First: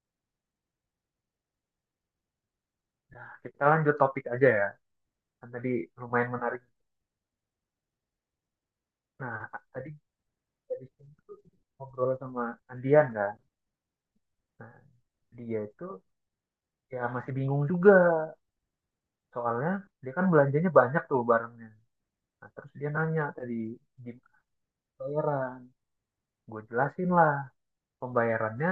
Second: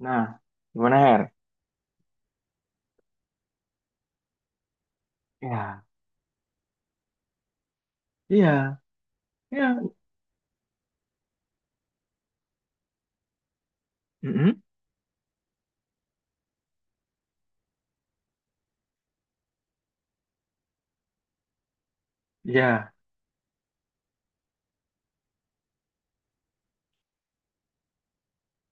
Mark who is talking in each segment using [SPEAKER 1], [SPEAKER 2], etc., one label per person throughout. [SPEAKER 1] Nah, gimana Her?
[SPEAKER 2] Nah, kita lanjut topik aja ya. Kan tadi
[SPEAKER 1] Ya,
[SPEAKER 2] lumayan menarik.
[SPEAKER 1] iya,
[SPEAKER 2] Nah, tadi
[SPEAKER 1] iya,
[SPEAKER 2] dari sini tuh ngobrol sama Andian kan.
[SPEAKER 1] mm
[SPEAKER 2] Nah, dia itu ya masih bingung juga. Soalnya dia kan belanjanya banyak tuh barangnya. Nah, terus dia
[SPEAKER 1] iya,
[SPEAKER 2] nanya tadi gimana pembayaran. Gue jelasin lah pembayarannya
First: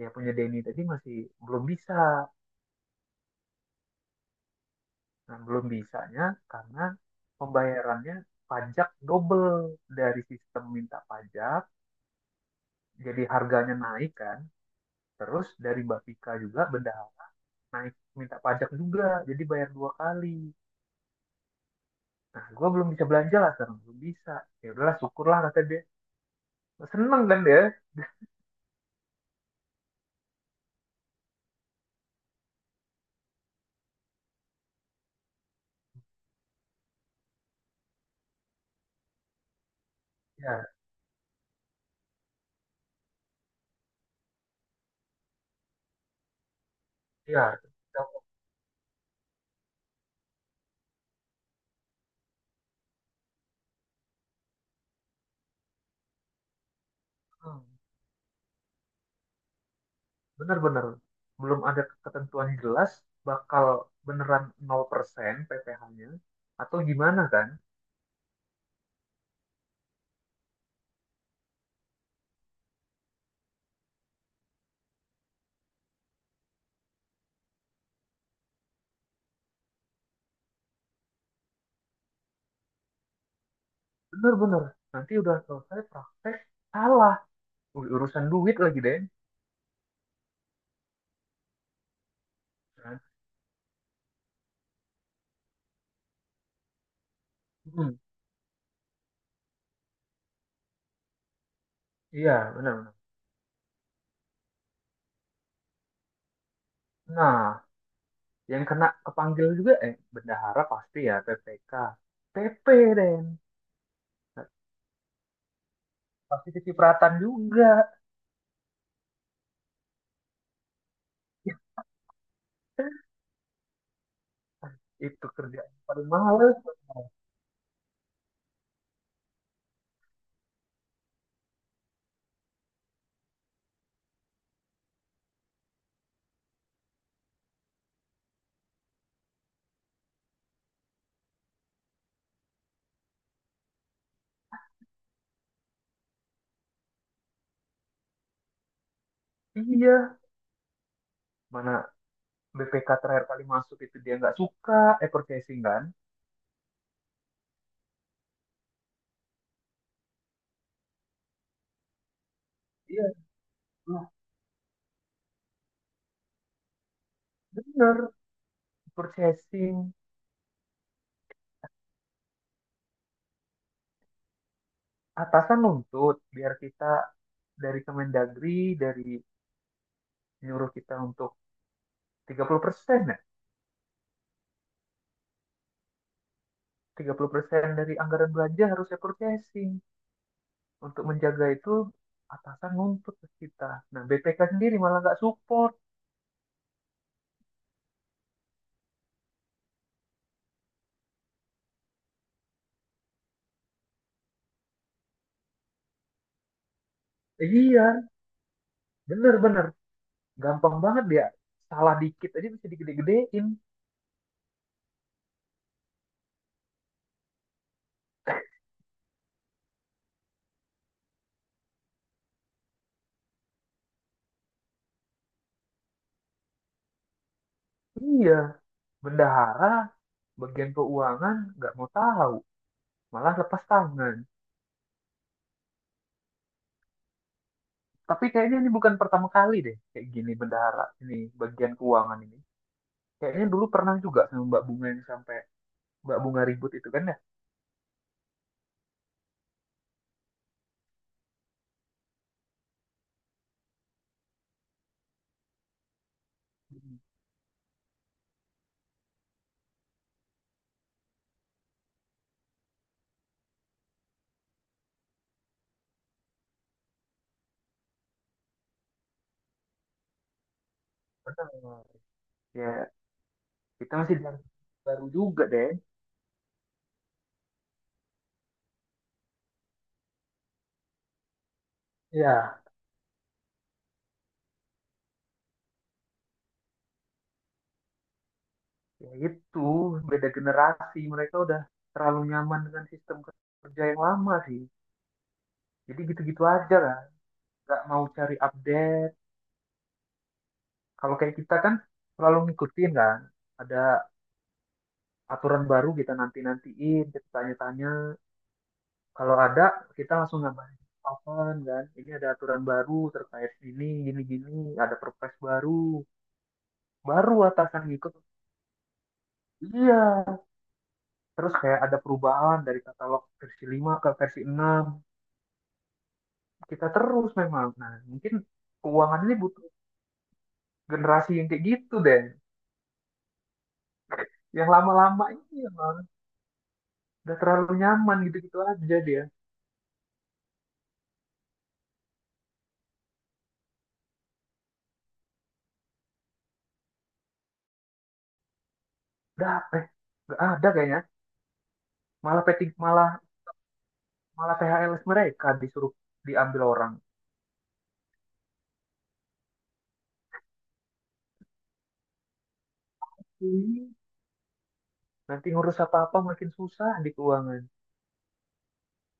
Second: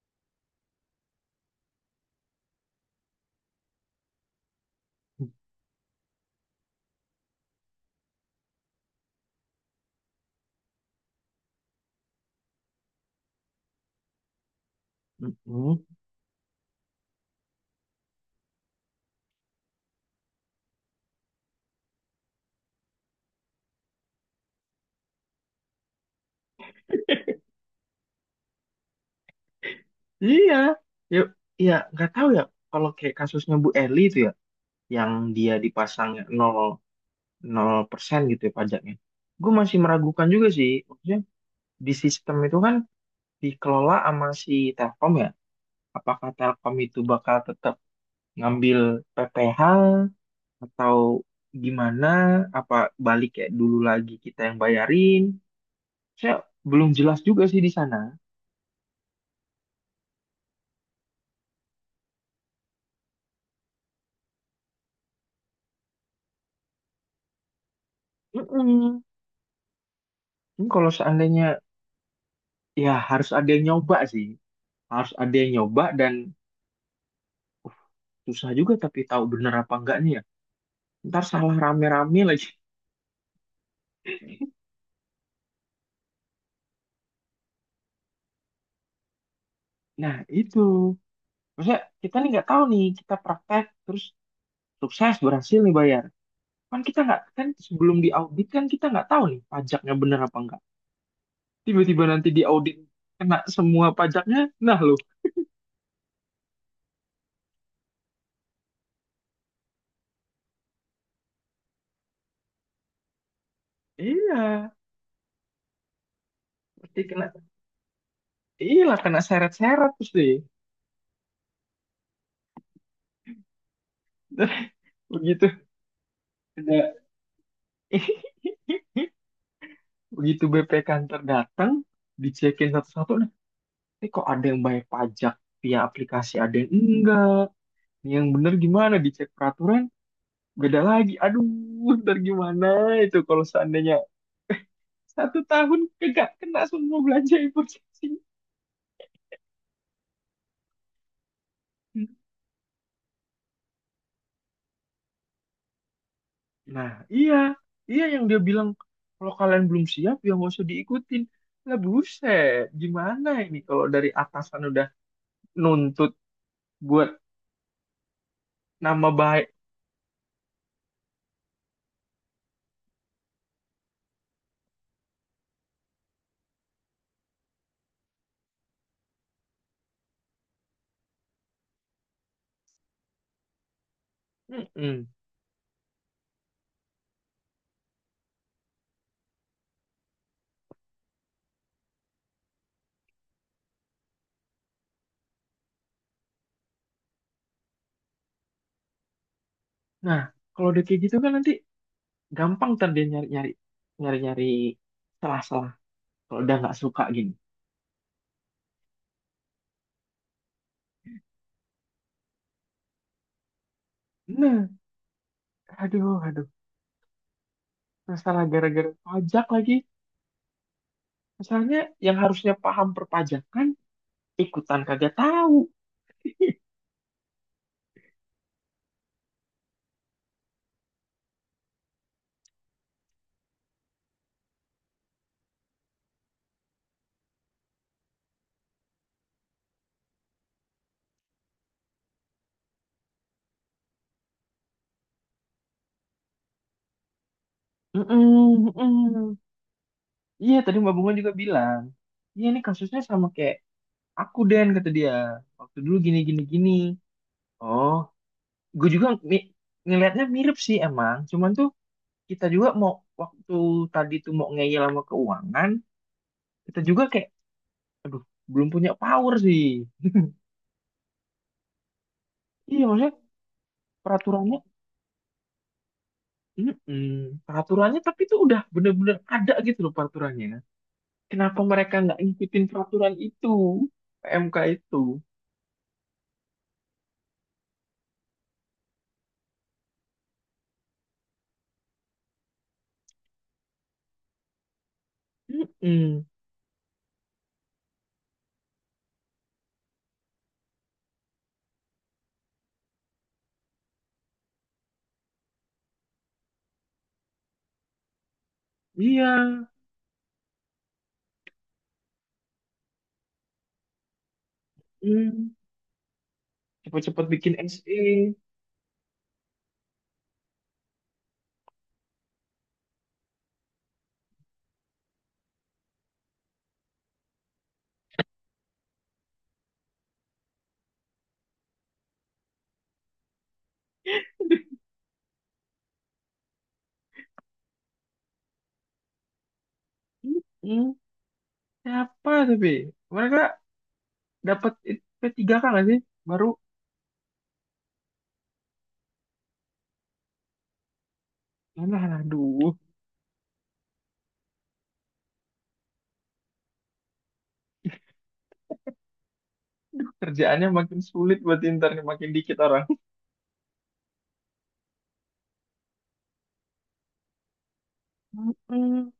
[SPEAKER 2] ya punya Denny tadi masih belum bisa. Nah, belum bisanya karena pembayarannya pajak double dari sistem minta pajak jadi harganya naik kan. Terus
[SPEAKER 1] mm
[SPEAKER 2] dari Bapika juga benda naik minta pajak juga, jadi bayar dua kali. Nah, gue belum bisa belanja lah sekarang, belum bisa. Ya udahlah, syukurlah kata dia. Seneng kan dia?
[SPEAKER 1] iya. Yuk, iya, nggak tahu ya. Kalau kayak kasusnya Bu Eli itu ya, yang dia dipasang nol nol persen gitu ya pajaknya. Gue masih meragukan juga
[SPEAKER 2] Ya,
[SPEAKER 1] sih. Maksudnya di sistem itu kan dikelola sama si Telkom ya. Apakah Telkom itu bakal
[SPEAKER 2] ya.
[SPEAKER 1] tetap ngambil PPh atau gimana? Apa balik kayak dulu lagi kita yang bayarin? Saya belum jelas juga sih di sana.
[SPEAKER 2] Bener-bener. Belum ada ketentuan yang jelas bakal beneran 0% PPh-nya atau gimana kan?
[SPEAKER 1] Mm-mm. Ini kalau seandainya ya harus ada yang nyoba sih, harus ada yang nyoba dan susah juga tapi tahu bener apa enggaknya ya. Ntar salah rame-rame lagi.
[SPEAKER 2] Bener-bener. Nanti udah selesai praktek, salah. Urusan duit lagi, deh Den.
[SPEAKER 1] Nah itu, maksudnya kita nih nggak tahu nih
[SPEAKER 2] Kan?
[SPEAKER 1] kita praktek terus sukses berhasil nih bayar. Kan kita nggak kan
[SPEAKER 2] Hmm,
[SPEAKER 1] sebelum diaudit kan kita nggak tahu nih pajaknya bener apa enggak. Tiba-tiba nanti
[SPEAKER 2] Iya,
[SPEAKER 1] diaudit
[SPEAKER 2] benar-benar.
[SPEAKER 1] kena semua pajaknya, nah loh.
[SPEAKER 2] Nah, yang kena kepanggil juga eh bendahara pasti ya PPK PP Den. Nah,
[SPEAKER 1] Iya,
[SPEAKER 2] pasti
[SPEAKER 1] mesti
[SPEAKER 2] kecipratan
[SPEAKER 1] kena.
[SPEAKER 2] juga.
[SPEAKER 1] Iya lah kena seret-seret terus deh.
[SPEAKER 2] Ya, itu
[SPEAKER 1] Begitu.
[SPEAKER 2] kerjaan paling males.
[SPEAKER 1] Ada begitu BP kantor datang, dicekin satu-satu nih. Ini kok ada yang bayar pajak via aplikasi, ada yang enggak. Yang bener gimana dicek peraturan, beda lagi. Aduh, ntar gimana itu kalau seandainya satu tahun kagak kena semua belanja impor casing.
[SPEAKER 2] Iya, mana BPK terakhir kali masuk itu dia nggak suka eh purchasing kan.
[SPEAKER 1] Nah, iya. Iya yang dia bilang, kalau kalian belum siap ya nggak usah diikutin. Lah buset,
[SPEAKER 2] Iya,
[SPEAKER 1] gimana ini kalau
[SPEAKER 2] nah,
[SPEAKER 1] dari atasan udah nuntut buat
[SPEAKER 2] bener.
[SPEAKER 1] nama baik.
[SPEAKER 2] Purchasing atasan nuntut biar kita dari Kemendagri dari nyuruh kita untuk 30% ya.
[SPEAKER 1] Mm-mm.
[SPEAKER 2] 30% dari anggaran belanja harusnya purchasing. Untuk menjaga itu atasan nuntut ke kita. Nah, BPK sendiri malah nggak support.
[SPEAKER 1] Nah, kalau udah kayak gitu kan nanti gampang ntar dia nyari-nyari nyari-nyari salah-salah kalau udah nggak suka gini.
[SPEAKER 2] Eh, iya, bener-bener. Gampang banget dia. Salah dikit aja bisa digede-gedein.
[SPEAKER 1] Nah, aduh, aduh, masalah gara-gara pajak lagi. Masalahnya yang harusnya paham perpajakan ikutan kagak tahu.
[SPEAKER 2] Iya, bendahara, bagian keuangan nggak mau tahu. Malah lepas tangan. Tapi kayaknya ini bukan pertama kali deh kayak gini bendahara ini bagian keuangan ini. Kayaknya dulu pernah juga sama Mbak Bunga yang sampai Mbak Bunga ribut itu kan ya.
[SPEAKER 1] Mm-mm, mm-mm. Iya, tadi Mbak Bunga juga bilang. Iya, ini kasusnya sama kayak aku Den kata dia. Waktu dulu gini gini gini. Oh, gue juga ngelihatnya mirip sih emang. Cuman tuh kita juga mau waktu tadi tuh mau ngeyel sama keuangan, kita juga kayak, aduh, belum punya power sih.
[SPEAKER 2] Benar.
[SPEAKER 1] Iya
[SPEAKER 2] Ya,
[SPEAKER 1] maksudnya
[SPEAKER 2] kita masih
[SPEAKER 1] peraturannya,
[SPEAKER 2] baru juga deh.
[SPEAKER 1] mm-mm, peraturannya tapi itu udah bener-bener ada gitu loh peraturannya. Kenapa mereka nggak
[SPEAKER 2] Ya,
[SPEAKER 1] ngikutin peraturan itu, PMK itu?
[SPEAKER 2] ya itu, beda generasi. Mereka udah terlalu nyaman dengan sistem kerja yang lama sih. Jadi
[SPEAKER 1] Mm-mm,
[SPEAKER 2] gitu-gitu aja lah. Nggak mau cari update. Kalau kayak kita kan selalu ngikutin kan. Ada aturan baru kita nanti-nantiin, kita tanya-tanya.
[SPEAKER 1] iya,
[SPEAKER 2] Kalau ada, kita langsung ngabarin. Kapan kan? Ini ada aturan baru terkait ini, gini-gini. Ada perpres
[SPEAKER 1] mm,
[SPEAKER 2] baru.
[SPEAKER 1] cepet-cepet
[SPEAKER 2] Baru
[SPEAKER 1] bikin
[SPEAKER 2] atasan ngikut.
[SPEAKER 1] SE.
[SPEAKER 2] Iya. Terus kayak ada perubahan dari katalog versi 5 ke versi 6 kita terus memang. Nah, mungkin keuangan ini butuh generasi yang kayak gitu deh. Yang lama-lama ini emang udah terlalu nyaman gitu-gitu aja dia.
[SPEAKER 1] Mm-mm, siapa tapi mereka dapat P3K nggak sih? Baru,
[SPEAKER 2] Udah eh nggak ada kayaknya.
[SPEAKER 1] mana
[SPEAKER 2] Malah
[SPEAKER 1] aduh,
[SPEAKER 2] peting malah malah THL mereka disuruh diambil orang.
[SPEAKER 1] kerjaannya makin sulit buat Inter nih, makin dikit orang.
[SPEAKER 2] Ih, nanti ngurus apa-apa makin susah di keuangan.
[SPEAKER 1] Mm-mm.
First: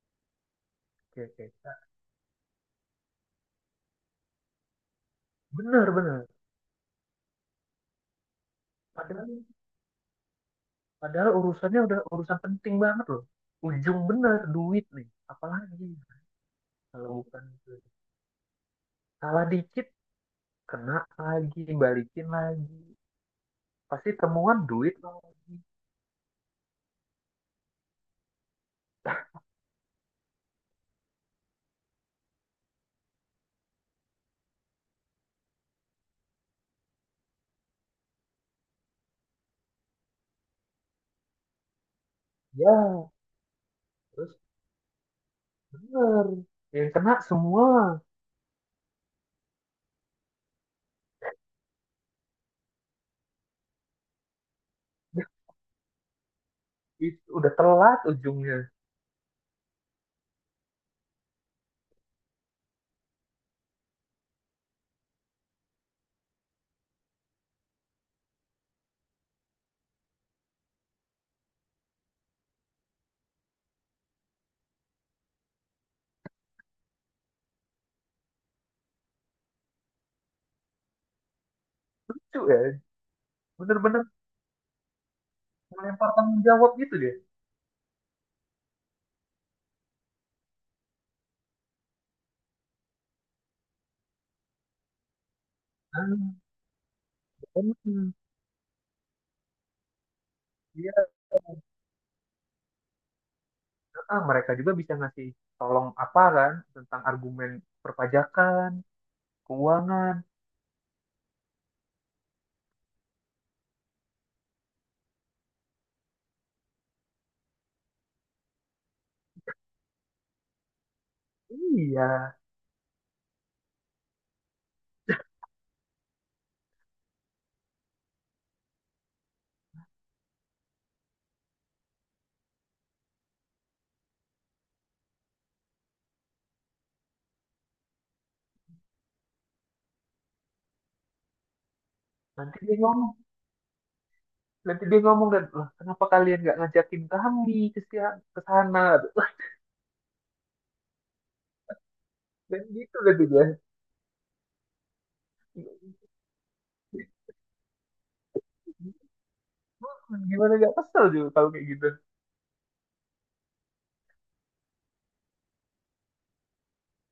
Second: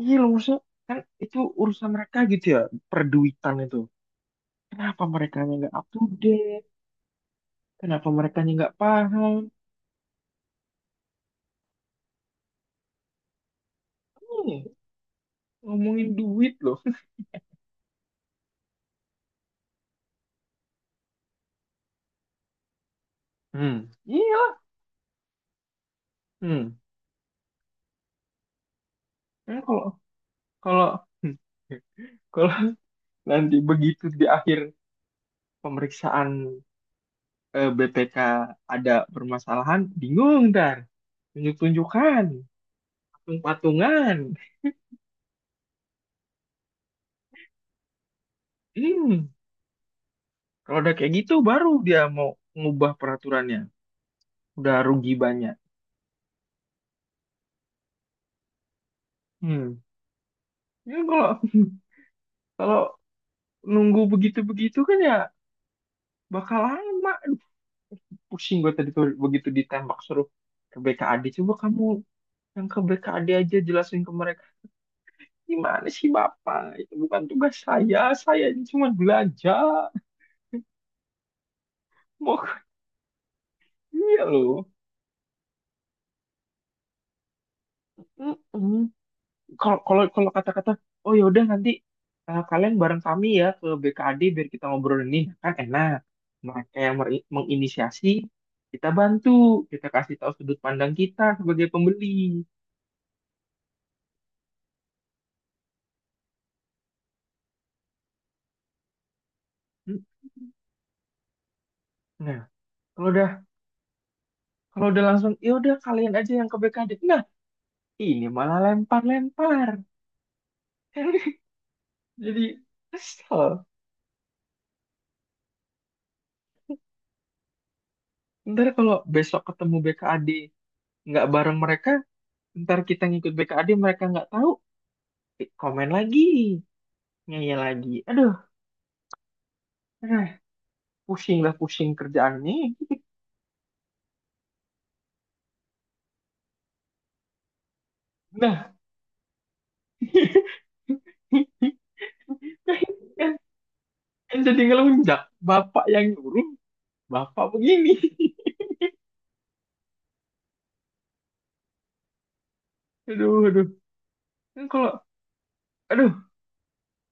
[SPEAKER 1] Iya loh, maksudnya kan
[SPEAKER 2] Oke,
[SPEAKER 1] itu
[SPEAKER 2] oke. Nah,
[SPEAKER 1] urusan mereka gitu ya, perduitan itu. Kenapa mereka nggak up
[SPEAKER 2] bener,
[SPEAKER 1] to
[SPEAKER 2] bener.
[SPEAKER 1] date? Kenapa mereka nggak paham?
[SPEAKER 2] Padahal, padahal urusannya udah urusan penting banget loh. Ujung bener
[SPEAKER 1] Hmm,
[SPEAKER 2] duit nih. Apalagi
[SPEAKER 1] ngomongin duit loh.
[SPEAKER 2] kalau bukan itu. Salah dikit kena lagi balikin lagi
[SPEAKER 1] Hmm,
[SPEAKER 2] pasti
[SPEAKER 1] iya.
[SPEAKER 2] temuan duit lagi.
[SPEAKER 1] Hmm. Kan kalau kalau hmm, kalau nanti begitu di akhir pemeriksaan, eh, BPK ada permasalahan, bingung ntar. Tunjuk-tunjukkan,
[SPEAKER 2] Ya,
[SPEAKER 1] patung-patungan.
[SPEAKER 2] terus bener yang kena semua.
[SPEAKER 1] Hmm. Kalau udah kayak gitu baru dia mau ngubah peraturannya. Udah rugi
[SPEAKER 2] Dah,
[SPEAKER 1] banyak.
[SPEAKER 2] itu udah telat ujungnya.
[SPEAKER 1] Hmm. Ya kalau kalau nunggu begitu-begitu kan ya bakal lama. Aduh, pusing gue tadi tuh begitu ditembak suruh ke BKAD. Coba kamu yang ke BKAD aja jelasin ke mereka. Gimana sih Bapak? Itu bukan tugas saya. Saya ini cuma belajar.
[SPEAKER 2] Lucu
[SPEAKER 1] Mau
[SPEAKER 2] ya, bener-bener
[SPEAKER 1] iya loh.
[SPEAKER 2] melempar tanggung jawab gitu dia.
[SPEAKER 1] Mm-mm. kalau kalau kalau kata-kata, oh ya udah nanti, eh, kalian bareng kami ya ke BKD biar kita ngobrol ini. Nah, kan enak
[SPEAKER 2] Ah,
[SPEAKER 1] mereka yang menginisiasi,
[SPEAKER 2] bener.
[SPEAKER 1] kita bantu, kita kasih tahu sudut pandang
[SPEAKER 2] Iya,
[SPEAKER 1] kita sebagai pembeli.
[SPEAKER 2] ah, mereka juga bisa ngasih tolong apa kan tentang argumen perpajakan
[SPEAKER 1] Hmm,
[SPEAKER 2] keuangan.
[SPEAKER 1] nah kalau udah kalau udah langsung ya udah kalian aja yang ke BKD, nah ini malah lempar-lempar.
[SPEAKER 2] Iya,
[SPEAKER 1] Jadi kesel ntar kalau besok ketemu BKD nggak bareng mereka, ntar kita ngikut BKD mereka nggak tahu, eh, komen lagi, ngeyel lagi, aduh. Eh, pusing lah, pusing kerjaan ini.
[SPEAKER 2] nanti dia ngomong nanti dia ngomong kan lah kenapa kalian nggak ngajakin kami ke
[SPEAKER 1] Nah,
[SPEAKER 2] sana dan gitu gitu
[SPEAKER 1] kan
[SPEAKER 2] dia.
[SPEAKER 1] kan jadi ngelunjak. Bapak yang nyuruh, bapak begini.
[SPEAKER 2] Gimana gak kesel juga kalau kayak gitu.
[SPEAKER 1] Aduh, aduh. Kan kalau, aduh,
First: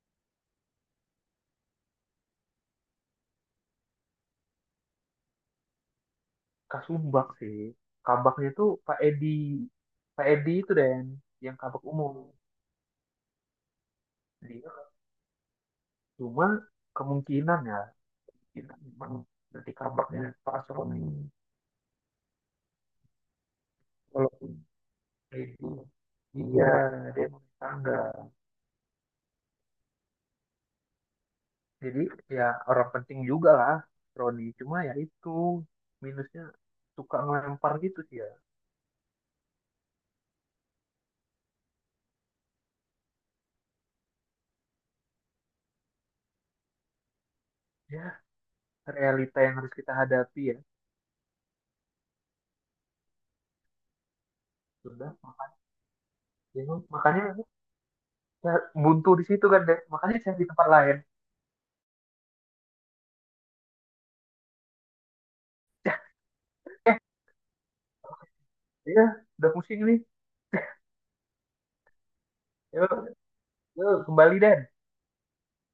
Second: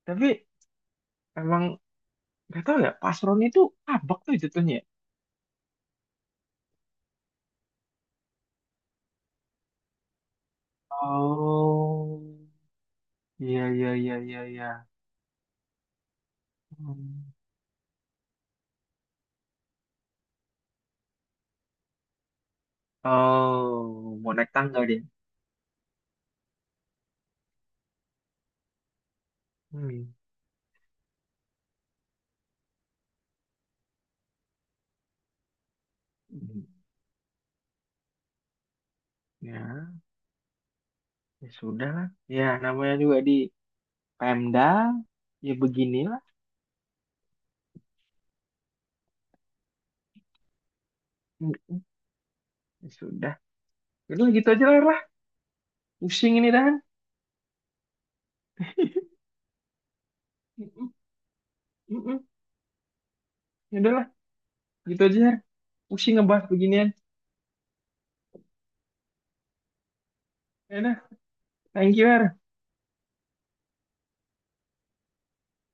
[SPEAKER 1] tapi emang gak tau ya, Pasron itu abak tuh jatuhnya. Ya.
[SPEAKER 2] Kasumbak sih. Kabaknya tuh Pak Edi. Pak Edi itu deh yang kabak umum.
[SPEAKER 1] Oh, iya, iya, iya, iya, iya.
[SPEAKER 2] Dia cuma
[SPEAKER 1] Hmm.
[SPEAKER 2] kemungkinan ya. Kita memang nanti kabaknya Pak Soni.
[SPEAKER 1] Oh, mau naik
[SPEAKER 2] Walaupun
[SPEAKER 1] tangga dia.
[SPEAKER 2] Pak Edi. Iya, dia mau tangga.
[SPEAKER 1] Hmm.
[SPEAKER 2] Jadi ya orang penting juga lah Roni. Cuma ya itu minusnya
[SPEAKER 1] Hmm.
[SPEAKER 2] suka ngelempar gitu sih ya.
[SPEAKER 1] Ya, ya sudah lah. Ya, namanya juga di Pemda, ya beginilah.
[SPEAKER 2] Ya realita yang harus kita hadapi ya.
[SPEAKER 1] Hmm. Ya sudah. Udah gitu aja lah, lah.
[SPEAKER 2] Sudah,
[SPEAKER 1] Pusing ini Dan.
[SPEAKER 2] makanya ya buntu di situ kan deh makanya saya di tempat
[SPEAKER 1] Mm-mm,
[SPEAKER 2] lain.
[SPEAKER 1] mm-mm. Ya udah lah, gitu aja. Har.
[SPEAKER 2] Ya,
[SPEAKER 1] Pusing ngebahas beginian.
[SPEAKER 2] eh, ya udah pusing nih.
[SPEAKER 1] Ya udah, thank you, Har.
[SPEAKER 2] Ya kembali deh.